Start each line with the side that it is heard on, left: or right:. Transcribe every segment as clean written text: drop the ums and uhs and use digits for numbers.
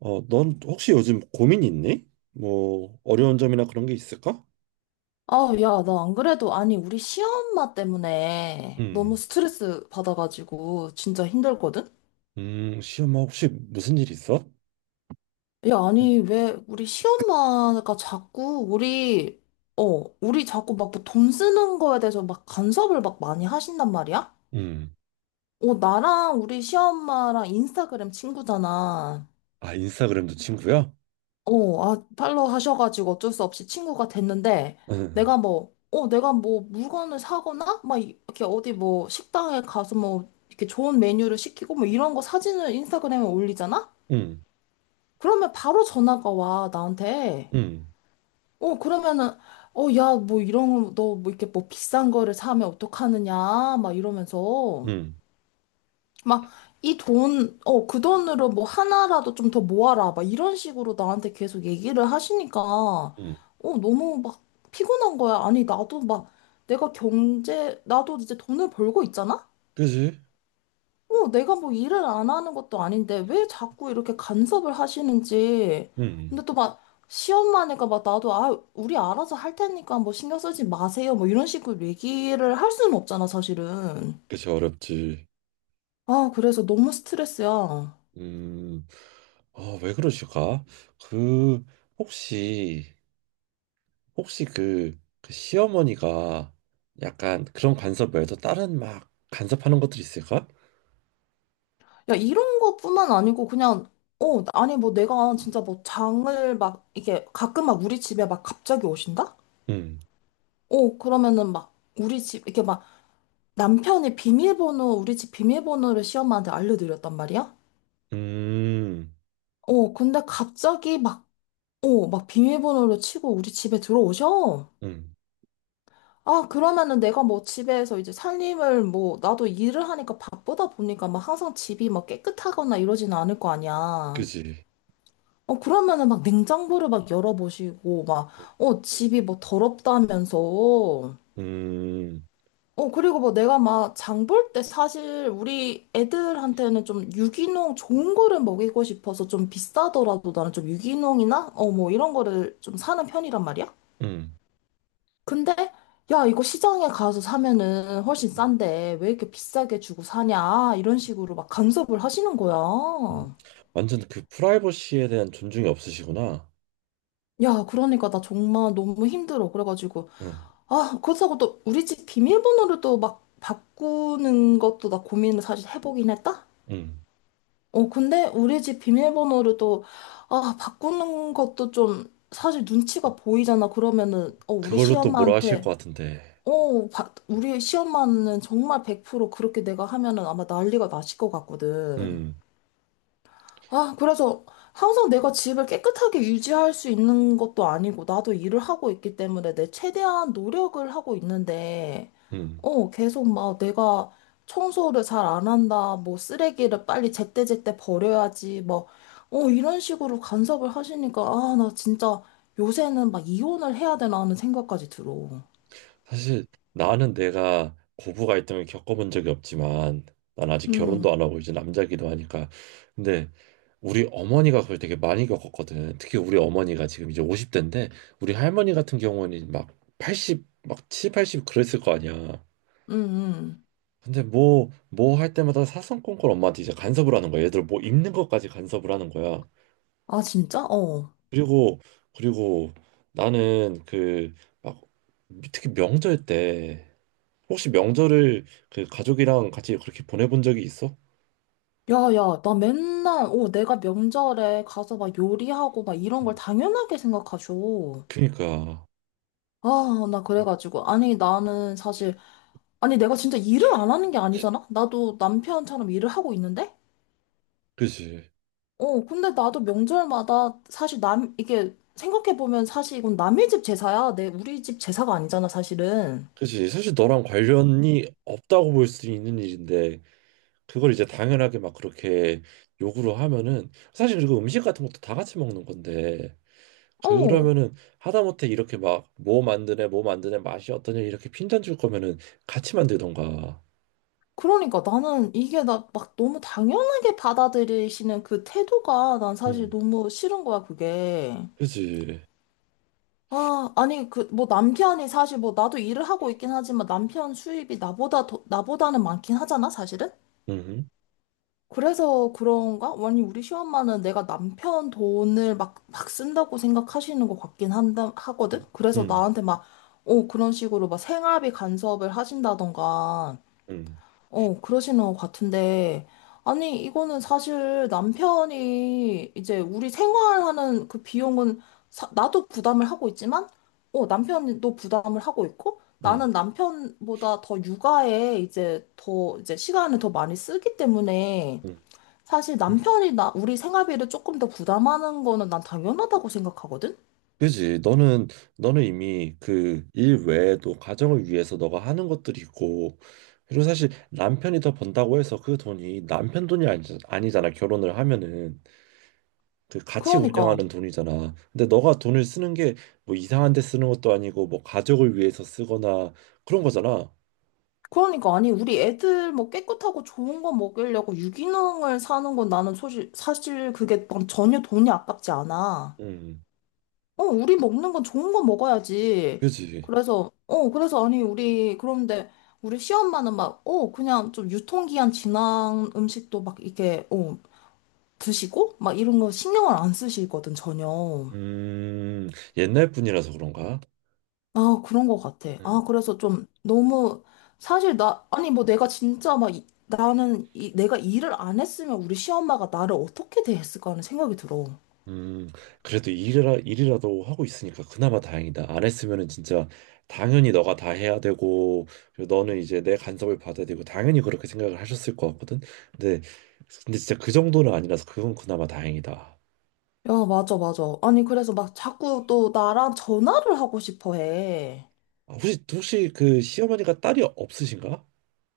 right: 넌 혹시 요즘 고민 있니? 뭐 어려운 점이나 그런 게 있을까?
left: 아, 야, 나 안 그래도, 아니, 우리 시엄마 때문에 너무
right: 음,
left: 스트레스 받아가지고 진짜 힘들거든?
right: 시험아 혹시 무슨 일 있어?
left: 야, 아니, 왜 우리 시엄마가 자꾸 우리 자꾸 막 뭐 돈 쓰는 거에 대해서 막 간섭을 막 많이 하신단 말이야?
right: 음,
left: 어, 나랑 우리 시엄마랑 인스타그램 친구잖아.
right: 아 인스타그램도 친구야?
left: 어, 아, 팔로우 하셔가지고 어쩔 수 없이 친구가 됐는데, 내가 뭐, 어, 내가 뭐 물건을 사거나, 막 이렇게 어디 뭐 식당에 가서 뭐 이렇게 좋은 메뉴를 시키고 뭐 이런 거 사진을 인스타그램에 올리잖아?
right: 응. 응.
left: 그러면 바로 전화가 와, 나한테.
right: 응.
left: 어, 그러면은, 어, 야, 뭐 이런 거, 너 뭐 이렇게 뭐 비싼 거를 사면 어떡하느냐, 막 이러면서.
right: 응.
left: 막, 이 돈, 어, 그 돈으로 뭐 하나라도 좀 더 모아라. 막 이런 식으로 나한테 계속 얘기를 하시니까, 어,
right: 응,
left: 너무 막 피곤한 거야. 아니, 나도 막 내가 경제, 나도 이제 돈을 벌고 있잖아?
right: 그지?
left: 어, 내가 뭐 일을 안 하는 것도 아닌데 왜 자꾸 이렇게 간섭을 하시는지.
right: 음,
left: 근데 또 막 시험만 하니까 막 나도, 아, 우리 알아서 할 테니까 뭐 신경 쓰지 마세요. 뭐 이런 식으로 얘기를 할 수는 없잖아, 사실은.
right: 그지 어렵지.
left: 아, 그래서 너무 스트레스야.
right: 음, 아, 왜 그러실까? 그 혹시 혹시 그 시어머니가 약간 그런 간섭 외에도 다른 막 간섭하는 것들이 있을까?
left: 야, 이런 것뿐만 아니고 그냥 어, 아니 뭐 내가 진짜 뭐 장을 막 이게 가끔 막 우리 집에 막 갑자기 오신다?
right: 음,
left: 어, 그러면은 막 우리 집 이렇게 막 남편이 비밀번호 우리 집 비밀번호를 시엄마한테 알려드렸단 말이야?
right: 음.
left: 어, 근데 갑자기 막 어, 막 비밀번호를 치고 우리 집에 들어오셔.
right: 음.
left: 아, 그러면은 내가 뭐 집에서 이제 살림을 뭐 나도 일을 하니까 바쁘다 보니까 막 항상 집이 막 깨끗하거나 이러지는 않을 거 아니야.
right: 그지.
left: 어, 그러면은 막 냉장고를 막 열어보시고, 막, 어, 집이 뭐 더럽다면서.
right: 음,
left: 어, 그리고 뭐 내가 막 장 볼 때 사실 우리 애들한테는 좀 유기농 좋은 거를 먹이고 싶어서 좀 비싸더라도 나는 좀 유기농이나, 어, 뭐 이런 거를 좀 사는 편이란 말이야?
right: 음,
left: 근데, 야, 이거 시장에 가서 사면은 훨씬
right: 음,
left: 싼데 왜 이렇게 비싸게 주고 사냐? 이런 식으로 막 간섭을 하시는 거야.
right: 음. 완전 그 프라이버시에 대한 존중이 없으시구나.
left: 야, 그러니까 나 정말 너무 힘들어. 그래가지고.
right: 음,
left: 아, 그렇다고 또 우리 집 비밀번호를 또 막 바꾸는 것도 나 고민을 사실 해보긴 했다?
right: 음.
left: 어, 근데 우리 집 비밀번호를 또, 아, 바꾸는 것도 좀 사실 눈치가 보이잖아. 그러면은, 어, 우리
right: 그걸로 또 뭐라 하실
left: 시엄마한테,
right: 것 같은데.
left: 어, 우리 시엄마는 정말 100% 그렇게 내가 하면은 아마 난리가 나실 것 같거든.
right: 음,
left: 아, 그래서 항상 내가 집을 깨끗하게 유지할 수 있는 것도 아니고, 나도 일을 하고 있기 때문에 내 최대한 노력을 하고 있는데,
right: 음.
left: 어, 계속 막 내가 청소를 잘 안 한다, 뭐 쓰레기를 빨리 제때제때 버려야지, 뭐, 어, 이런 식으로 간섭을 하시니까, 아, 나 진짜 요새는 막 이혼을 해야 되나 하는 생각까지 들어.
right: 사실 나는 내가 고부 갈등을 겪어본 적이 없지만, 난 아직 결혼도 안
left: 음,
right: 하고 이제 남자기도 하니까. 근데 우리 어머니가 그걸 되게 많이 겪었거든. 특히 우리 어머니가 지금 이제 50대인데, 우리 할머니 같은 경우는 막 80, 막 칠, 80 그랬을 거 아니야.
left: 음, 음.
right: 근데 뭐 할 때마다 사성건건 엄마한테 이제 간섭을 하는 거야. 얘들 뭐 입는 것까지 간섭을 하는 거야.
left: 아, 진짜? 어.
right: 그리고 그리고 나는 그 막 특히 명절 때 혹시 명절을 그 가족이랑 같이 그렇게 보내본 적이 있어?
left: 야, 야, 나 맨날, 어, 내가 명절에 가서 막 요리하고 막 이런 걸
right: 음.
left: 당연하게 생각하죠.
right: 그니까
left: 아, 나 그래가지고. 아니, 나는 사실, 아니, 내가 진짜 일을 안 하는 게 아니잖아? 나도 남편처럼 일을 하고 있는데?
right: 그지,
left: 어, 근데 나도 명절마다 사실 이게 생각해보면 사실 이건 남의 집 제사야. 내, 우리 집 제사가 아니잖아, 사실은.
right: 그지. 사실 너랑 관련이 없다고 볼 수 있는 일인데 그걸 이제 당연하게 막 그렇게 요구를 하면은, 사실, 그리고 음식 같은 것도 다 같이 먹는 건데,
left: 어.
right: 그러면은 하다못해 이렇게 막 뭐 만드네 뭐 만드네 맛이 어떠냐 이렇게 핀잔 줄 거면은 같이 만들던가.
left: 그러니까 나는 이게 나 막 너무 당연하게 받아들이시는 그 태도가 난 사실
right: 응,
left: 너무 싫은 거야, 그게.
right: 그지,
left: 아, 아니, 그, 뭐, 남편이 사실 뭐, 나도 일을 하고 있긴 하지만 남편 수입이 나보다 나보다는 많긴 하잖아, 사실은?
right: 응응응응응,
left: 그래서 그런가? 아니, 우리 시엄마는 내가 남편 돈을 막, 막 쓴다고 생각하시는 것 같긴 하거든? 그래서
right: 응,
left: 나한테 막, 어, 그런 식으로 막 생활비 간섭을 하신다던가,
right: 응,
left: 어, 그러시는 것 같은데. 아니, 이거는 사실 남편이 이제 우리 생활하는 그 비용은 나도 부담을 하고 있지만, 어, 남편도 부담을 하고 있고,
right: 응,
left: 나는 남편보다 더 육아에 이제 이제 시간을 더 많이 쓰기 때문에,
right: 응,
left: 사실
right: 응.
left: 남편이 우리 생활비를 조금 더 부담하는 거는 난 당연하다고 생각하거든?
right: 그지. 너는 이미 그 일 외에도 가정을 위해서 너가 하는 것들이 있고, 그리고 사실 남편이 더 번다고 해서 그 돈이 남편 돈이 아니, 아니잖아 결혼을 하면은 그 같이
left: 그러니까.
right: 운영하는 돈이잖아. 근데 너가 돈을 쓰는 게 뭐 이상한 데 쓰는 것도 아니고 뭐 가족을 위해서 쓰거나 그런 거잖아.
left: 그러니까 아니 우리 애들 뭐 깨끗하고 좋은 거 먹이려고 유기농을 사는 건 나는 사실 사실 그게 난 전혀 돈이 아깝지 않아.
right: 음,
left: 어, 우리 먹는 건 좋은 거 먹어야지.
right: 그지.
left: 그래서 어 그래서 아니 우리 그런데 우리 시엄마는 막 어 그냥 좀 유통기한 지난 음식도 막 이렇게 어 드시고 막 이런 거 신경을 안 쓰시거든 전혀.
right: 음, 옛날 분이라서 그런가?
left: 아, 그런 것 같아.
right: 음,
left: 아, 그래서 좀 너무, 사실 나, 아니, 뭐 내가 진짜 막, 나는 내가 일을 안 했으면 우리 시엄마가 나를 어떻게 대했을까 하는 생각이 들어.
right: 음, 그래도 일이라도 하고 있으니까 그나마 다행이다. 안 했으면은 진짜 당연히 너가 다 해야 되고, 그리고 너는 이제 내 간섭을 받아야 되고 당연히 그렇게 생각을 하셨을 것 같거든. 근데 근데 진짜 그 정도는 아니라서 그건 그나마 다행이다.
left: 야, 맞아, 맞아. 아니, 그래서 막 자꾸 또 나랑 전화를 하고 싶어 해.
right: 아, 혹시 그 시어머니가 딸이 없으신가?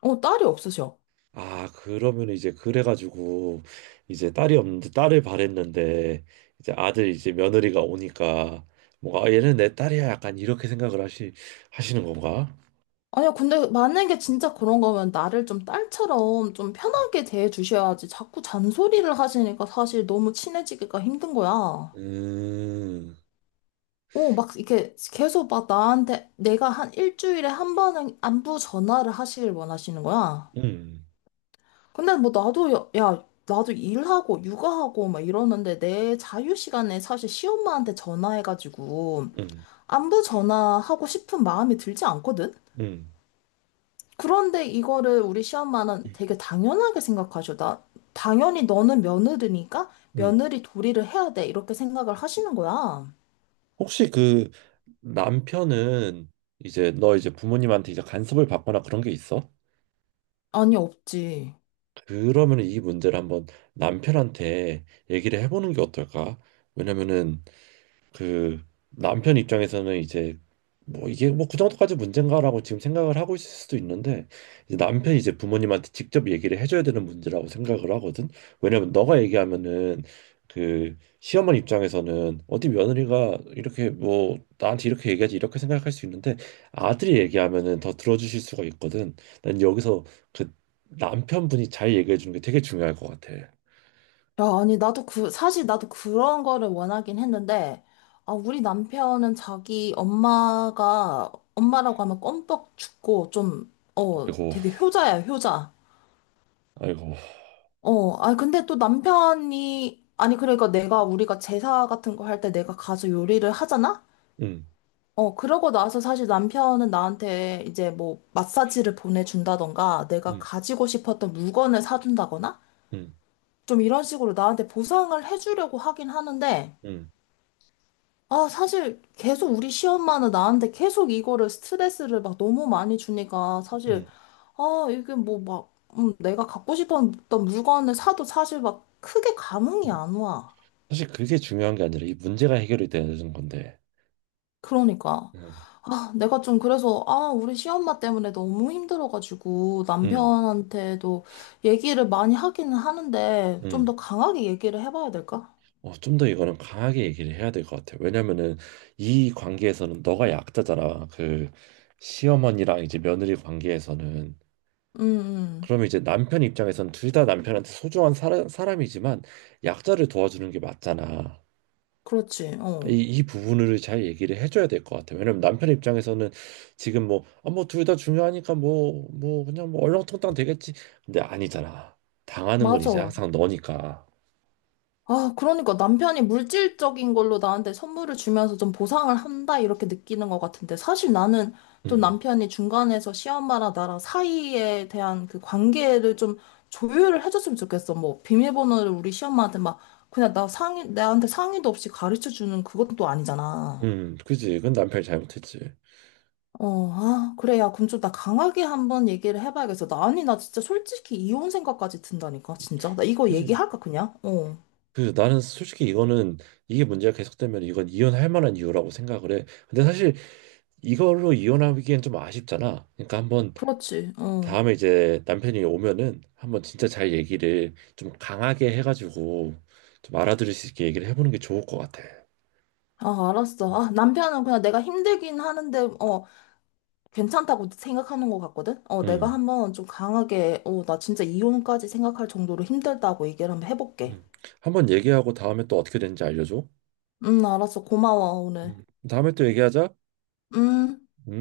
left: 어, 딸이 없으셔.
right: 아, 그러면 이제 그래가지고 이제 딸이 없는데 딸을 바랬는데 이제 아들 이제 며느리가 오니까 뭔가, 아, 얘는 내 딸이야, 약간 이렇게 생각을 하시는 건가?
left: 아니야, 근데 만약에 진짜 그런 거면 나를 좀 딸처럼 좀 편하게 대해 주셔야지. 자꾸 잔소리를 하시니까 사실 너무 친해지기가 힘든 거야.
right: 음,
left: 오, 막 이렇게 계속 막 나한테 내가 한 일주일에 한 번은 안부 전화를 하시길 원하시는 거야.
right: 음,
left: 근데 뭐 나도 야, 야, 나도 일하고 육아하고 막 이러는데 내 자유 시간에 사실 시엄마한테 전화해가지고
right: 음,
left: 안부 전화하고 싶은 마음이 들지 않거든?
right: 음,
left: 그런데 이거를 우리 시엄마는 되게 당연하게 생각하셔. 나 당연히 너는 며느리니까
right: 음.
left: 며느리 도리를 해야 돼. 이렇게 생각을 하시는 거야.
right: 혹시 그 남편은 이제 너 이제 부모님한테 이제 간섭을 받거나 그런 게 있어?
left: 아니, 없지.
right: 그러면 이 문제를 한번 남편한테 얘기를 해보는 게 어떨까? 왜냐면은 그 남편 입장에서는 이제 뭐 이게 뭐 그 정도까지 문제인가라고 지금 생각을 하고 있을 수도 있는데, 이제 남편이 이제 부모님한테 직접 얘기를 해줘야 되는 문제라고 생각을 하거든. 왜냐면 너가 얘기하면은 그 시어머니 입장에서는 어디 며느리가 이렇게 뭐 나한테 이렇게 얘기하지 이렇게 생각할 수 있는데, 아들이 얘기하면은 더 들어주실 수가 있거든. 난 여기서 그 남편분이 잘 얘기해 주는 게 되게 중요할 것 같아.
left: 야, 아니, 나도 그, 사실 나도 그런 거를 원하긴 했는데, 아, 우리 남편은 자기 엄마라고 하면 껌뻑 죽고, 좀, 어,
right: 아이고,
left: 되게 효자야, 효자.
right: 아이고.
left: 어, 아, 근데 또 남편이, 아니, 그러니까 내가, 우리가 제사 같은 거 할 때 내가 가서 요리를 하잖아?
right: 응,
left: 어, 그러고 나서 사실 남편은 나한테 이제 뭐, 마사지를 보내준다던가, 내가
right: 응,
left: 가지고 싶었던 물건을 사준다거나,
right: 응,
left: 좀 이런 식으로 나한테 보상을 해주려고 하긴 하는데,
right: 응,
left: 아, 사실 계속 우리 시엄마는 나한테 계속 이거를 스트레스를 막 너무 많이 주니까 사실
right: 응.
left: 아, 이게 뭐 막, 내가 갖고 싶었던 물건을 사도 사실 막 크게 감흥이
right: 응.
left: 안 와.
right: 사실 그게 중요한 게 아니라 이 문제가 해결이 되는 건데.
left: 그러니까.
right: 음.
left: 아, 내가 좀 그래서, 아, 우리 시엄마 때문에 너무 힘들어가지고
right: 음.
left: 남편한테도 얘기를 많이 하기는 하는데 좀
right: 음.
left: 더 강하게 얘기를 해봐야 될까?
right: 좀 더 이거는 강하게 얘기를 해야 될 것 같아. 왜냐면은 이 관계에서는 너가 약자잖아. 그 시어머니랑 이제 며느리 관계에서는,
left: 음, 음.
right: 그러면 이제 남편 입장에서는 둘 다 남편한테 소중한 사람이지만 약자를 도와주는 게 맞잖아.
left: 그렇지. 어.
right: 이 부분을 잘 얘기를 해줘야 될 것 같아요. 왜냐면 남편 입장에서는 지금 뭐, 아, 뭐, 둘 다 중요하니까 뭐, 그냥 뭐, 얼렁뚱땅 되겠지. 근데 아니잖아. 당하는 건 이제
left: 맞아.
right: 항상 너니까.
left: 아, 그러니까 남편이 물질적인 걸로 나한테 선물을 주면서 좀 보상을 한다, 이렇게 느끼는 것 같은데, 사실 나는 좀
right: 음,
left: 남편이 중간에서 시엄마랑 나랑 사이에 대한 그 관계를 좀 조율을 해줬으면 좋겠어. 뭐, 비밀번호를 우리 시엄마한테 막, 그냥 나한테 상의도 없이 가르쳐 주는 그것도 또 아니잖아.
right: 그지. 그건 남편이 잘못했지.
left: 어, 아, 그래, 야, 그럼 좀 나 강하게 한번 얘기를 해봐야겠어. 아니, 나 진짜 솔직히 이혼 생각까지 든다니까, 진짜. 나 이거
right: 그지.
left: 얘기할까, 그냥? 어,
right: 그 나는 솔직히 이거는 이게 문제가 계속되면 이건 이혼할 만한 이유라고 생각을 해. 근데 사실 이걸로 이혼하기엔 좀 아쉽잖아. 그러니까 한번
left: 그렇지, 어.
right: 다음에 이제 남편이 오면은 한번 진짜 잘 얘기를 좀 강하게 해가지고 좀 알아들을 수 있게 얘기를 해보는 게 좋을 것 같아.
left: 아, 알았어. 아, 남편은 그냥 내가 힘들긴 하는데, 어, 괜찮다고 생각하는 것 같거든? 어, 내가
right: 응,
left: 한번 좀 강하게, 어, 나 진짜 이혼까지 생각할 정도로 힘들다고 얘기를 한번 해볼게.
right: 응. 한번 얘기하고 다음에 또 어떻게 되는지 알려줘.
left: 알았어. 고마워, 오늘.
right: 응. 다음에 또 얘기하자.
left: 음.
right: 응?